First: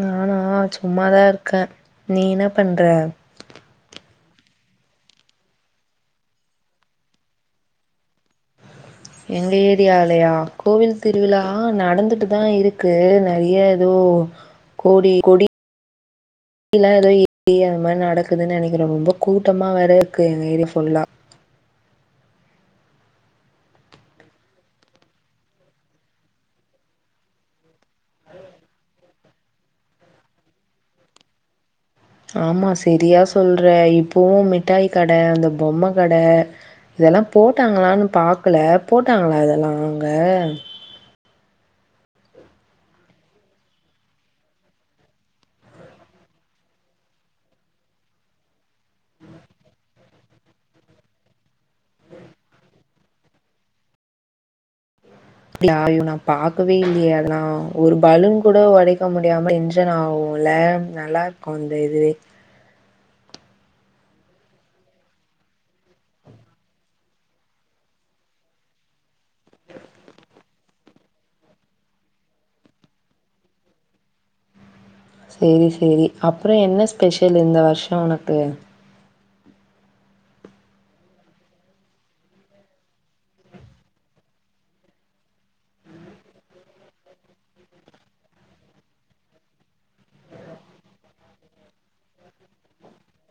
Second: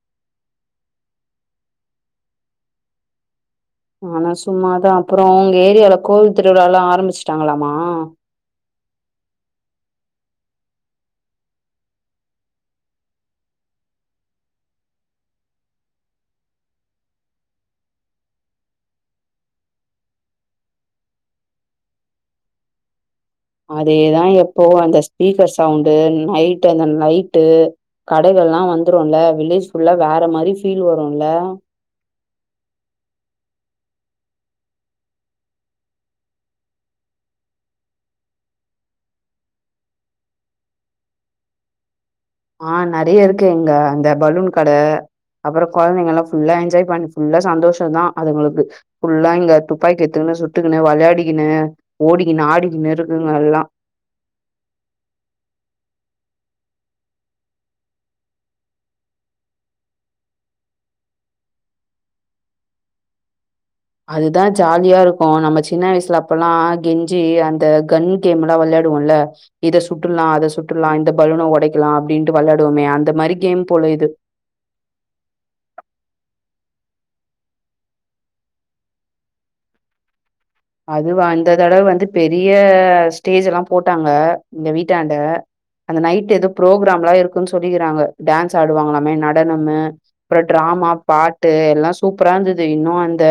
நானா சும்மாதா இருக்க நீ என்ன பண்ற நானு சும்மாதா அப்றோ உங்க ஏரியால கோவில் திருவிழாலா ஆரம்பிச்சுட்டாங்களாமா எங்க ஏரியாலையா கோவில் திருவிழா நடந்துட்டுதா இருக்கு நெறயா எதோ கோடி கொடி கீழ எதோ ஏரியா மாரி நடக்குதுன் நெனைக்கிற ரொம்போ கூட்டமா வேற இருக்கு எங்க ஏரியா ஃபுல்லா அதே தா எப்போவு அந்த ஸ்பீக்கர் சவுண்டு நைட்டு அந்த லைட்டு கடைகள்லா வந்துருல வில்லேஜ் ஃபுல்லா வேற மாரி ஃபீல் வருல்ல ஆமா செரியா சொல்ற இப்பவு மிட்டாய் கட அந்த பொம்ம கட இதெல்லா போட்டாங்களான் பாக்கல போட்டாங்களா இதெல்லா அங்க ஆ நெறய இருக்கு இங்க அந்த பலூன் கட அப்றோ குழந்தைங்க எல்லா ஃபுல்லா என்ஜாய் பண்ணி ஃபுல்லா சந்தோஷ தா அதுங்களுக்கு ஃபுல்லா இங்க துப்பாக்கி எத்துக்குனு சுட்டுக்குனு விளையாடிக்குனு ஓடிக்கினு ஆடிக்கினு இருக்குங்க எல்லா அப்டியா ஐயோ நா பாக்கவே இல்லயே அதெல்லா ஒரு பலூன் கூட உடைக்க முடியாம எஞ்சன் ஆகுல நல்லாருக்கு அந்த இது அதுதா ஜாலியா இருக்கு நம்ப சின்ன வயசுல அப்பயெல்லா கெஞ்சி அந்த கன் கேம் எல்லா விளையாடுவோல இத சுட்டுருலா அத சுட்டுருலா இந்த பலூன உடைக்கலா அப்டின்ட்டு விளையாடுவோமே அந்த மாரி கேம் போல இது செரி செரி அப்றோ என்ன ஸ்பெஷல் இந்த வருஷோ உனக்கு அதுவா இந்த தடவ வந்து பெரிய ஸ்டேஜ்ல்லா போட்டாங்க இங்க வீட்டாண்ட அந்த நைட் எதோ ப்ரோக்ராம்ல்லா இருக்குன் சொல்லிக்குறாங்க டான்ஸ் ஆடுவாங்களாமே நடனமு அப்றோ டிராமா பாட்டு எல்லா சூப்பரா இருந்தது இன்னு அந்த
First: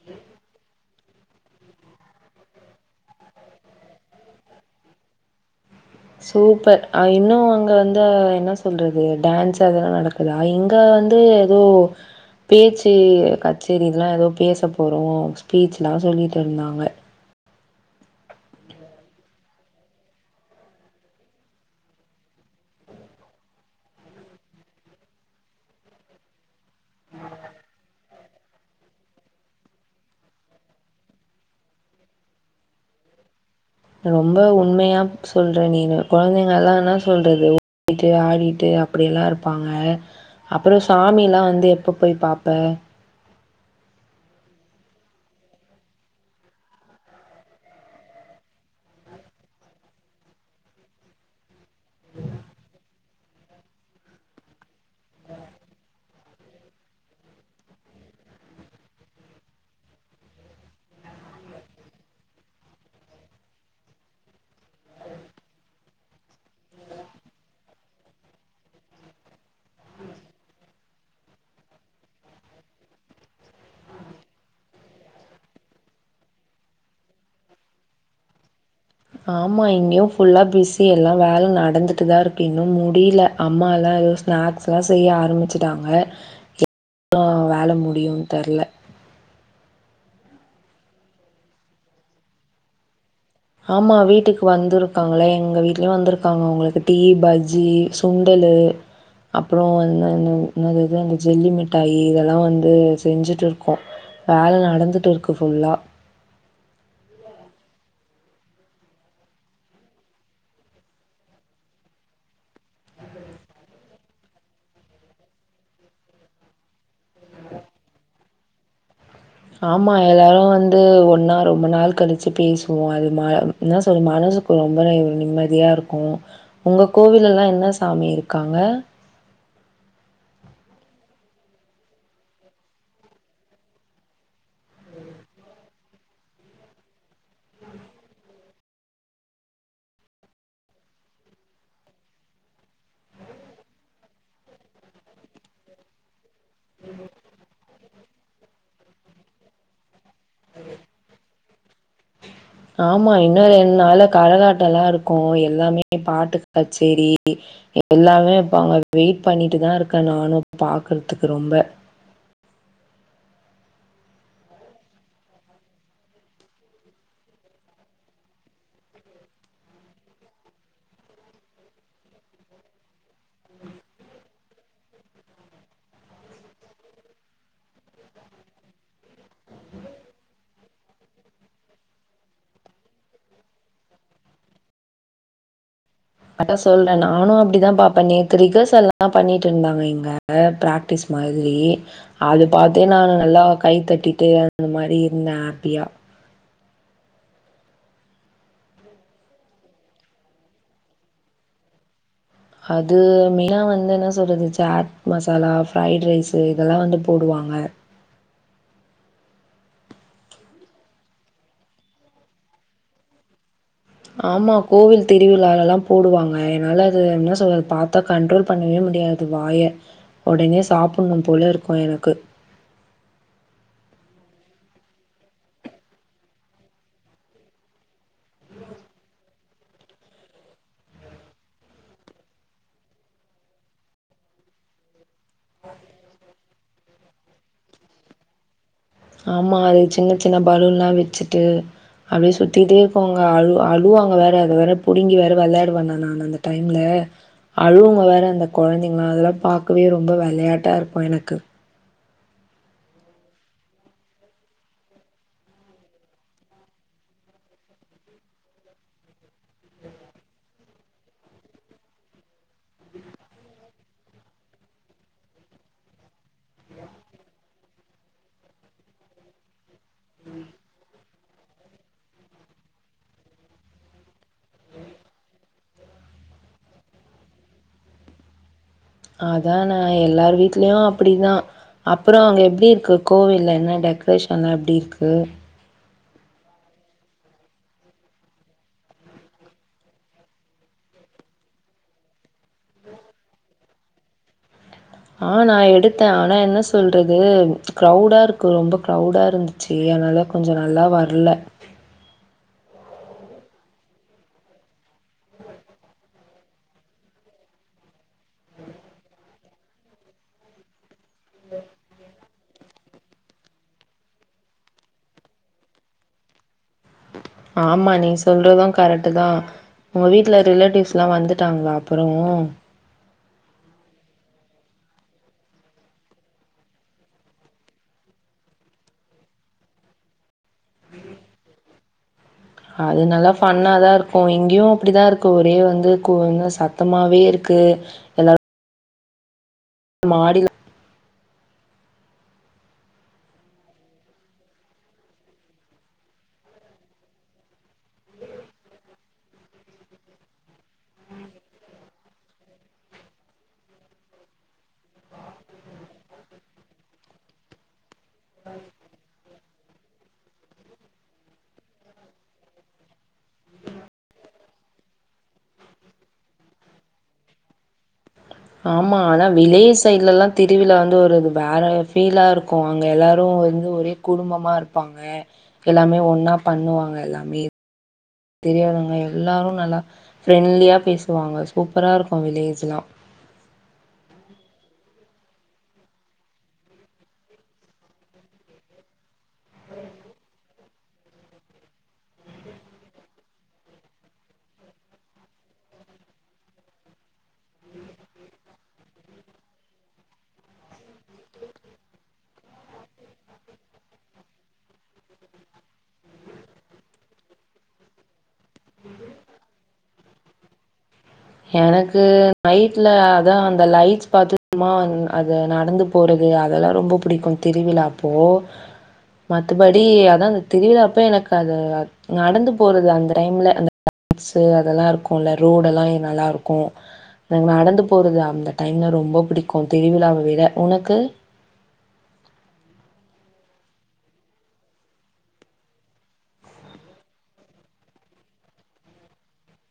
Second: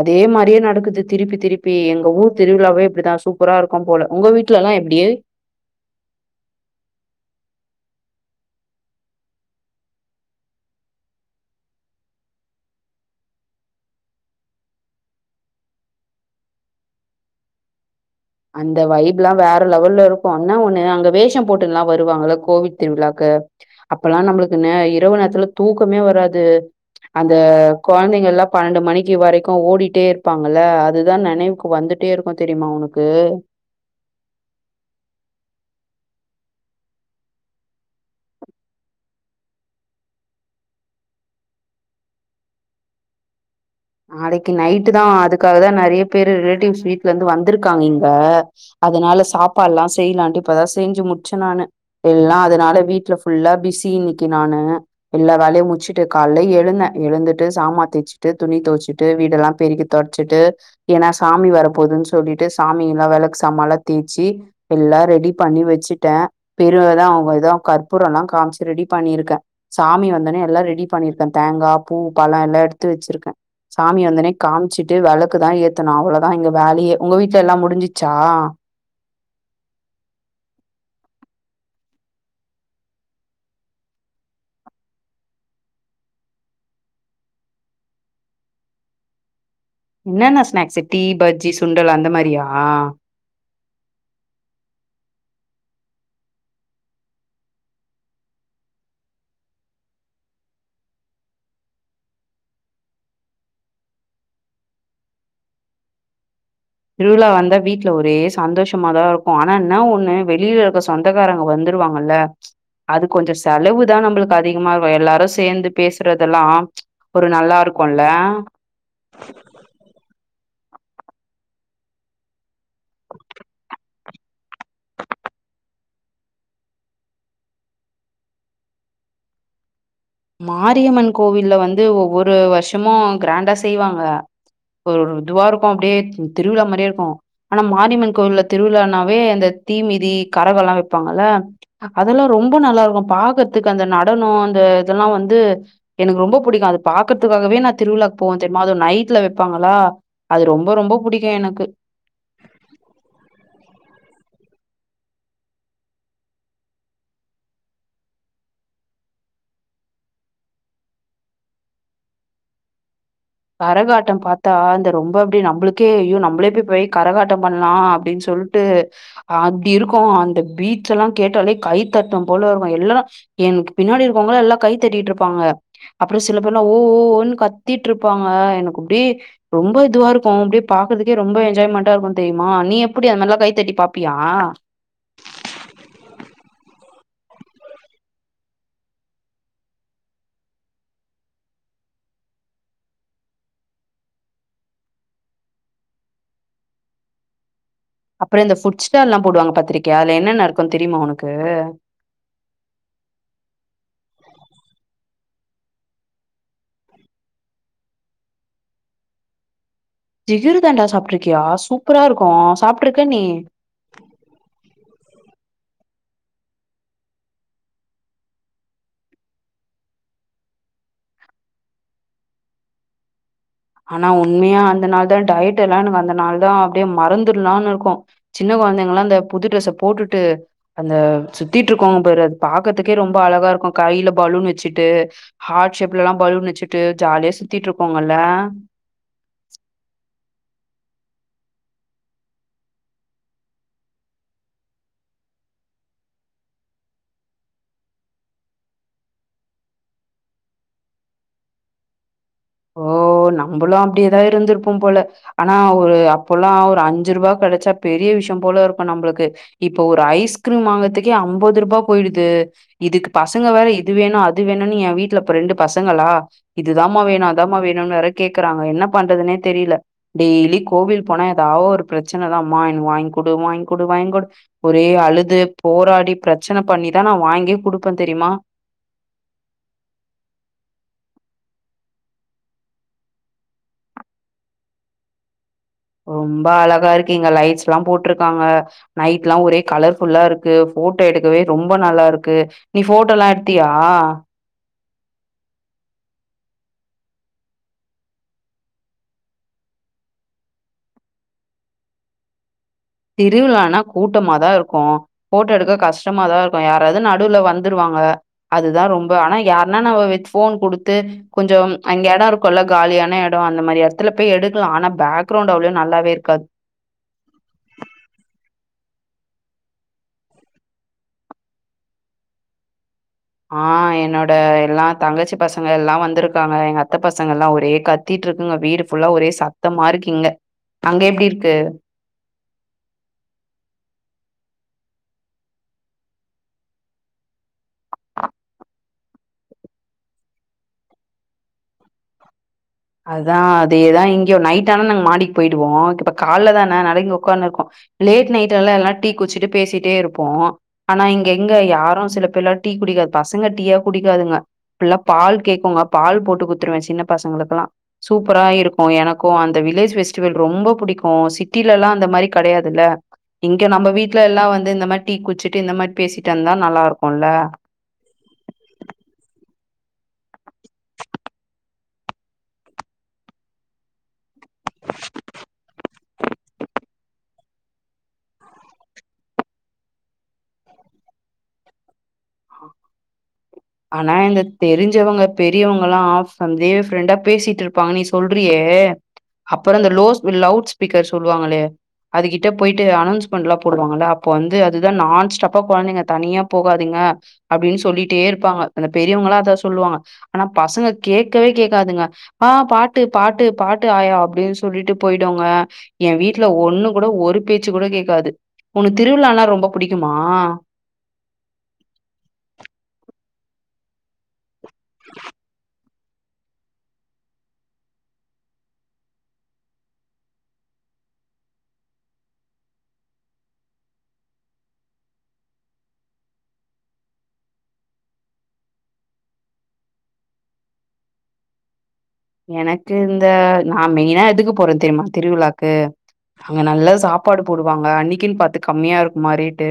அதே மாரியே நடக்குது திருப்பி திருப் பே எங்க ஊர் திருவிழாவே இப்படிதா சூப்பரா இருக்கு போல உங்க வீட்டுலல்லா எப்டி சூப்பர் இன்னு அங்க வந்து என்ன சொல்றது டான்ஸ் அதெல்லா நடக் லா இங்க வந்து எதோ பேச்சு கச்சேரி இதலா எதோ பேச போறோ ஸ்பீச்லா சொல்லிட்டு இருந்தாங்க அந்த வைப்ல்லா வேற லெவல்ல இருக்கு என்னா ஒண்ணு அங்க வேஷம் போட்டுல்லா வருவாங்கள கோவிட் திருவிழாக்கு அப்பல்லா நம்மளுக்கு இரவு நேரத்துல தூக்கமே வராது அந்த கொழந்தைங்கள் எல்லா பன்னெண்டு மணிக்கு வரைக்கு ஓடிட்டே இருப்பாங்கள்ள அதுதா நெனைவுக்கு வந்துட் டே இருக்கு தெரியுமா உனக்கு ரொம்ப உண்மையா சொல்ற நீனு கொழந்தைங்கல்லா என்ன சொல்றது ஓடிட்டு ஆடிட்டு அப்டி எல்லா இருப்பாங்க அப்பற சாமில்லா வந்து எப்ப போய் பாப்ப நாளைக்கு நைட்டு் தா அதுக்காக தா நெறய பேர் ரிலேட்டிவ்ஸ் வீட்ல இருந்து வந்துருக்காங்க இங்க அதனால சாப்பாடுல்லா செய்லான்ட்டு இப்பதா செஞ்சு முடிச்ச நானு எல்லா அதனால வீட்டுல ஃபுல்லா பிஸி இன்னிக்கி நானு எல்லா வேலையு முட்ச்சிட்டு கால்ல எழுந்தே எழுந்துட்டு சாமதேச்சுட்டு துணி துவச்சிட்டு வீடெல்லா பெருக்கி துடச்சிட்டு ஏன்னா சாமி வர போதுன் சொல்லிட்டு சாமி எல்லா விளக் சாமல்லா தேய்ச்சி எல்லா ரெடி பண்ணி வச்சுட்டே பெருவுதா அவங்க ஏதோ கற்பூர எல்லா காமிச்சு ரெடி பண்ணிருக்கே சாமி வந்தனே எல்லா ரெடி பண்ணிருக்கே தேங்கா பூ பழ எல்லா எடுத்து வச்சிருக்கே சாமி வந்தோனே காம்ச்சிட்டு விளக்குதா ஏத்தனு அவ்ளோதா இங்க வேலையே உங்க வீட்டுல எல்லா முடிஞ்சிச்சா ஆமா இங்கேயு ஃபுல்லா பிஸ்ஸி எல்லா வேல நடந்துட்டு தா இருக்கு இன்னு முடில அம்மாலா ஸ்நாக்ஸ்லா செய்ய ஆரம்பிச்சுட்டாங்க இன்னு வேல முடியுன் தெர்ல என்னன்ன ஸ்நாக்ஸ்சு டீ பஜ்ஜி சுண்டல் அந்த மாரியா ஆமா வீட்டுக்கு வந்துருக்காங்களே எங்க வீடலயு வந்துருக்காங்க அவுங்களுக்கு டீ பஜ்ஜி சுண்டலு அப்றோ வந்து இந்த என்னது அந்த ஜெல்லி மிட்டாயி இதெல்லா வந்து செஞ்சுட்டு இருக்கு வேல நடந்துட்டு இருக்கு ஃபுல்லா திருவிழா வந்தா வீட்ல ஒரே சந்தோஷமாதா இருக்கு ஆனா என்ன ஒண்ணு வெளில இருக்க சொந் சொந்தக்காரங்க வந்துருவாங்கல்ல அது கொஞ்ச செலவு தா நம்பளுக்கு அதிகமாகு எல்லாரு சேந்து பேசுறதெல்லா ஒரு நல்லா இருக்குல்ல ஆமா எல்லாரு வந்து ஒன்னா ரொம்ப நாள் கழிச்சு பேசுவோ அது மார் என்ன சொல் மனசுக்கு ரொம்ப நிம்மதியா இருக்கு உங்க கோவில்லலா என்ன சாமி இருக்காங்க மாரியம்மன் கோவில்ல வந்து ஒவ்வொரு வர்ஷமு கிராண்டா செய்வாங்க ஒரு ஒரு இதுவா இருக்கு அப்டியே திருவிழா மாரியே இருக்கு ஆனா மாரியம்மன் கோயில்ல திருவிழானாவே அந்த தீ மிதி கரக எல்லா வெப்பாங்கல்ல அதெல்லா ரொம்ப நல்லா இருக்கு பாக்கறதுக்கு அந்த நடனோ அந்த எல்லா வந்து எனக்கு ரொம்ப புடிக்கு அது பாக்கறதுக்காகவே நா திருவிழா போவே தெரிமா அது நைட்ல வெப்பாங்களா அது ரொம்ப ரொம்ப புடிக்கு எனக்கு ஆமா இன்னு ரெண்டு நால்ல கரகாட்டல்லா இருக்கு எல்லாமே பாட்டு கச்சேரி எல்லாமே இப்ப வெயிட் பண்ணிட்டுதா இருக்கே நானு பாக்கறதுக்கு ரொம்ப கரகாட்டம் பாத்தா இந்த ரொம்ப அப்படி நம்மளுக்கே ஐயோ நம்மளே போய் கரகாட்டம் பண்ணலா அப்டின் சொல் ட்டு அப்டி இருக்கு அந்த பீச்சல்லா கேட்டாலே கைத்தட்னு போல இருக்கு இல்லன எனக்கு பின்னாடி இருக்கவங்களா எல்லா கை தட்டிட்டு இருப்பாங்க அப்பறோ சில பேர் எல்லா ஓ ஓ ஓன் கத்திட்ருப் ப்பாங்க எனக் அப்டி ரொம்ப இதுவா இருக்கு அப்படியே பாக்குறக்கே ரொம்ப என்ஜாய்மெண்டா இருக்கு தெயுமா நீ எப்டி அந்தமார்லா கைத்தட்டி பாப்பியா அதா சொல்றே நானு அப்டிதா பாப்பேன நேத்து ரிகர்ஸ்ல்லா பண்ணிட்டு இருந்தாங்க இங்க பிரா க்டீஸ் மாதிரி அது பாத்தினா நல்லா கை தட்டிட்டு அந்த மாரி இருந்தே ஹாப்பியா அப்றோ இந்த ஃபுட் ஸ்டால் எல்லா போடுவாங்க பாத்திரிக்கியா அதுல என்னென்ன இருக்கு தெரியுமா உனக்கு அது மெயினா வந்து என்ன சொல்றது சாட் மசாலா ஃப்ரைட் ரைஸ்சு இதெல்லா வந்து போடுவாங்க ஜிகர்தண்டா சாப்ட்டுருக்கியா சூப்பரா இருக்கு சாப்ட்ருக்க நீ ஆமா கோவில் திருவிழாலலா போடுவாங்க என்னால அது என்ன சொல்ல பாத்தா கண்ட்ரோல் பண்ணவே முடியாது வாய உடனே சாப்புண்ணு போல இருக்கு எனக்கு ஆனா உண்மையா அந்த நாள் தா டயட் எல்லா எனக் அந்த நாள்தா அப்டியே மறந்துர்லான் இருக்கு சின்ன குழந்தைங்கலா இந்த புது ட்ரெஸ்ஸ போட்டுட்டு அந்த சுத்திட்டு இருக்கோங்க பாரு அது பாக்கறதுக்கே ரொம்ப அழகா இருக்கு கையில பலூன் வச்சுட்டு ஹார்ட் ஷேப்ல எல்லா பலூன் நச்சுட்டு ஜாலியா சுத்திட்டு இருபாக்கங்கல்ல ஆமா அது சின்ன சின்ன பலூன் எல்லா வச்சுட்டு அப்டியே சுத்திட்டே இருப்பாங்க அழு அழுவாங்க வேற அத வேற பிடுங்கி வேற விளையாடுவ நான்னு அந்த அந்த டைம்ல அழுவங்க வேற அந்த குழந்தைங்களா அதெல்லா பாக்கவே ரொம்ப விளையாட்டா இருக்கும் எனக்கு ஓ நம்மளு அப்டியேதா இருந்திருப்போ போல ஆனா ஒரு அப்பல்லா ஒரு அஞ்சு ரூபா கிடச்சா கூட பெரிய விஷய போல இருக்கும் நம்மளுக்கு இப்ப ஒரு ஐஸ்கிரீம் வாங்கறதுக்கே ஐம்பது ரூபாய் போயிடுுது இதுக்கு பசங்க வேற இது வேணும் அது வேணும்ன்னனு எய வீட்டுல இப்ப ரெண்டு பசங்களா இதுதாம வேணு அது மா வேணும்னு வேற கேக்குறாங்க என்ன பண்றதுனே தெரில டெய்லி கோவில் போனா ஏதா ஒரு பிரச்சனதா அம்மா எனக்கு வாங்க் கொடு வாங்கொடு வாங்கொடு ஒரே அழுது போராடி பிரச்சன பண்ணிதா நா வாங்கியே குடுப்ப தெரியுமா அதா நா எல்லார் வீட்லயு அப்டிதா அப்பற அங்க எப்டி இருக்கு கோவில என்ன டெக்ரேஷன்லா எப்டி இருக்கு ரொம்ப அழகா இருக்கு இங்க லைட்ஸ் எல்லா போட்டுருக்காங்க நைட் எல்லா ஒரே கலர் ஃபுல்லா இருக்கு போட்டோ எடுக்கவே ரொம்ப நல்லா இருக்கு நீ போட்டோ எல்லா எடுத்தியா ஆ நா எடுத்த ஆனா என்ன சொல்றது க்ரௌடா இருக்கு ரொம்ப க்ரௌடா இருந்தது சி அதனால கொஞ்ச நல்லா வர்ல திருவிழானா கூட்டமாதா இருக்கும் போட்டோ எடுக்க கஷ்டமாதா இருக்கும் யாராவது நடுவுல வந்துருவாங்க அதுதா ரொம்ப ஆனா யாருன்னா நம்ம வித் போன் கொடுத்து கொஞ்ச அங்க இடம் இரு கொள்ள காலியான இட அந்த மாதிரி இடத்துல எடுக்கலா ஆனா பேக்ரவுண்ட் அவ்வளோ நல்லாவே இருக்காது ஆமா நீ சொல்றது கரெக்ட் தா உங்க வீட்டுல ரிலேட்டிவ்ஸ் எல்லா வந்துட்டாங்களா அப்பரோ ஆ என்னோட எல்லா தங்கச்சி பசங்க எல்லா வந்திருக்காங்க எங்க அத்த பசங்க எல்லா ஒரே க த்திட்டு இருக்குங்க வீடு ஃபுல்லா ஒரே சத்தமா இருக்கீங்க அங்க எப்டி இருக்கு அது நல்லா ஃபன்னாக தா இருக்கும் இங்கயு அப்டி தா இருக்கும் ஒரே வந்து கூ வந்து சத்தமாகவே இருக்கு எல்லாரு மாடில அதா அதேதா இங்கயு நைட் ஆனா நாங்க மாடிக்கு போயிடுவோ இப்ப கால தான அதனால இங்க உடக்காந்துு இருக்கோ லேட் நைட் எல்லா எல்லா டீ குச்சிட்டு பேசிட்டே இருப்போ ஆனா இங்க எங்க யாரு சில பேர் எல்லா டீ குடிக்காது பசங்க டீயா குடிக்காதுங்க ஃபுல்லா பால் கேக்குங்க பால் போட்டு குத்துருவ சின்ன பசங்களுக்கு எல்லா சூப்பரா இருக்கும் எனக்கும் அந்த அந்த வில்லேஜ் ஃஸ்டிவல் ரொம்ப பிடிக்கும் சிட்டில எல்லா அந்த மாதிரி கிடையாதுல்ல இங்க நம்ம வீட்டுல எல்லா வந்து இந்த மாதிரி டீ குச்சிட்டு இந்த மாதிரி பேசிட்டு வந்தா நல்லா இருக்கும்ல்ல ஆமாம் ஆனா வில்லெஜ் சைட்லலா திருவிழா வந்து ஒரு இது வேற ஃபீலா இருக்கும் அங்க எல்லாரு வந்து ஒரே குடும்பமா இருப்பாங்க எல்லாமே ஒன்னா பண்ணுவாங்க எல்லாமே தெரியாதவங்க எல்லாரு நல்லா ஃப்ரெண்ட்லியா பேசுவாங்க சூப்பரா இருக்கும் வில்லேஜ்லா ஆனா இந்த தெரிஞ்சவங்க பெரியவங்கல்லா ஹாஃப் வந்து ஃப்ரெண்டா பேசிட்டு இருப்ப இருப்பாங்க நீ சொல்றியே அப்பற இந்த லோ லவுட் ஸ்பீக்கர் சொல்லுவாங்களே அதுக்கிட்ட போயிட்டு அனௌன்ஸ்மெண்ட்லா போடுவாங்கல்ல அப்போ வந்து அதுதா நான் ஸ்டப்பா குழந்தைங்க தனியா போகாதீங்க அப்டின்னு சொல்லிட்டே இருப்பாங்க அந்த பெரியவங்களா அதா சொல்லுவாங்க ஆனா பசங்க கேட்கவே கேட்காதுங்க ஆ பாட்டு பாட்டு பாட்டு ஆயா அப்டின்னு சொல்லிட்டு போய்டுங்க எய வீட்டுல ஒண்ணு கூட ஒரு பேச்சு கூட கேடக்காது உன்னு திருவிழானா ரொம்ப பிடிக்குமா எனக்கு நைட்ல அதான் அந்த லைட்ஸ் பத்தமா அது நடந்து போறது அதெல்லாம் ரொம்ப பிடிக்கும் திருவிழா அப்போ மத்துபடி அதா அந்த திருவிழாப்ப எனக்கது நடந்து போறது அந்த டைம்ல ட்ஸு அதெல்லா இருக்குல்ல ரோடுல்லா நல்லா இருக்கோ என நடந்து போறது அந்த டைம்ல ரொம்ப பிடிக்கு திருவிழாவ விட உனக்கு எனக் இந்த நா மெயினா எதுக்கு போறே தெரியுமா திருவிழாக்கு அங்க நல்லா சாப்பாடு போடுவாங்க அன்னைக்கின் பாத்து கம்மியா இருக்குமா ரேட்டு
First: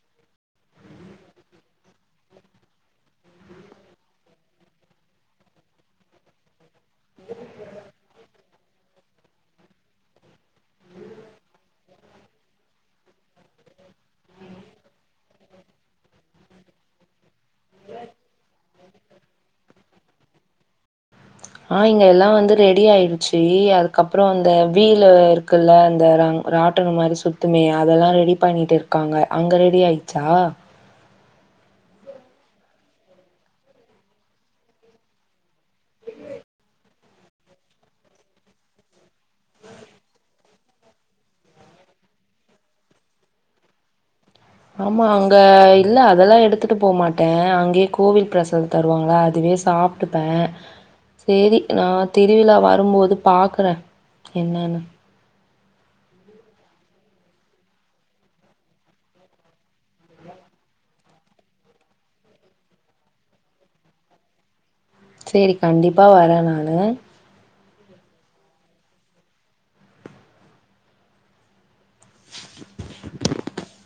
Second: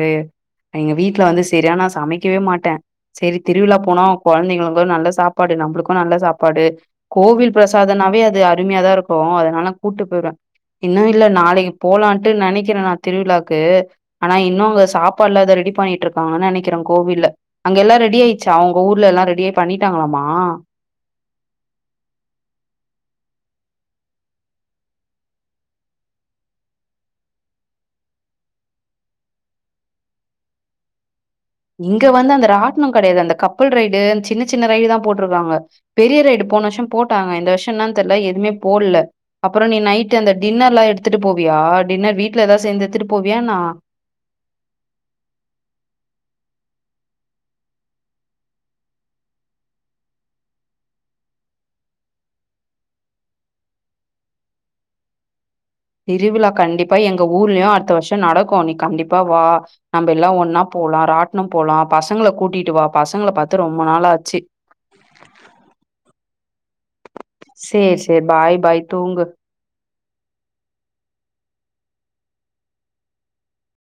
எங்க வீட்ல வந்து செரியா நா சமக்கவே மாட்டே செரி திருவிழா போனா கொழந்தைங்களுக்கு நல்ல சாப்பாடு நம்ளுக்கு நல்ல சாப்பாடு கோவில் ப்ரசாதனாவே அது அருமையா தா இருக் போ அதனால கூட்டு போய்ருவே இன்னு இல்ல நாளைக்கு போலான்ட்டு நெனைக்கிறே நா திருவிழாக்கு ஆனா இன்னுவ்வு சாப்பாட்லாத ரெடி பண்ணிக்கிட்ருக்காங்கன்னு நெனைக்கிறே கோவில்ல அங்க எல்லா ரெடி ஆயிச்சா உங்க ஊர்ல எல்லா ரெடியே பண்ணிட்டாங்களாமா ஆ இங்க எல்லா வந்து ரெடி ஆயிடுச்சி அதுக்கப்றோ அந்த வீலர் குள்ள அந்த ரங் ராட்டனு மாரி சுத்துமே அதெல்லா ரெடி பண்ணிட் இருக்காங்க அங்க ரெடி ஆயிச்சா இங்க வந்து அந்த ராட்னம் கெடையாது அந்த கப்பல் ரைடு அந்த சின்ன சின்ன ரைடு தான் போட்ருக்காங்க பெரிய ரைடு போன வருஷம் போட்டாங்க இந்த வருஷம் என்ன தெரிலா எதுவுமே போடல அப்பறம் நீ நைட் அந்த டின்னர் எல்லாம் எடுத்துட்டு போவியா டின்னர் வீட்டுல ஏதா சேந்து எடுத்துட்டு போவியானா என்ன ஆமா அங்க இல்ல அதெல்லாம் எடுத்துட்டு போகமாட்டேன் அங்கேயே கோவில் பிரசாதம் தருவாங்களா அதுவே சாப் ட்டுப்பேன் சேரி நான் திருவிழா வரும்போது பாக்குறேன் என்னன்னு திருவிழா கண்டிப்பா எங்க ஊர்லயும் அடுத்த வருஷம் நடக்கும் நீ கண்டிப்பா வா நம்ம எல்லாம் ஒன்னா போலாம் ராட்டனும் போலாம் பசங்கள கூட்டிட்டு வா பசங்கள பாத்து ரொம்ப நாள் ஆச்சு செரி கண்டிப்பா வரேன் நானு சேரி சேரி பாய் பாய் தூங்கு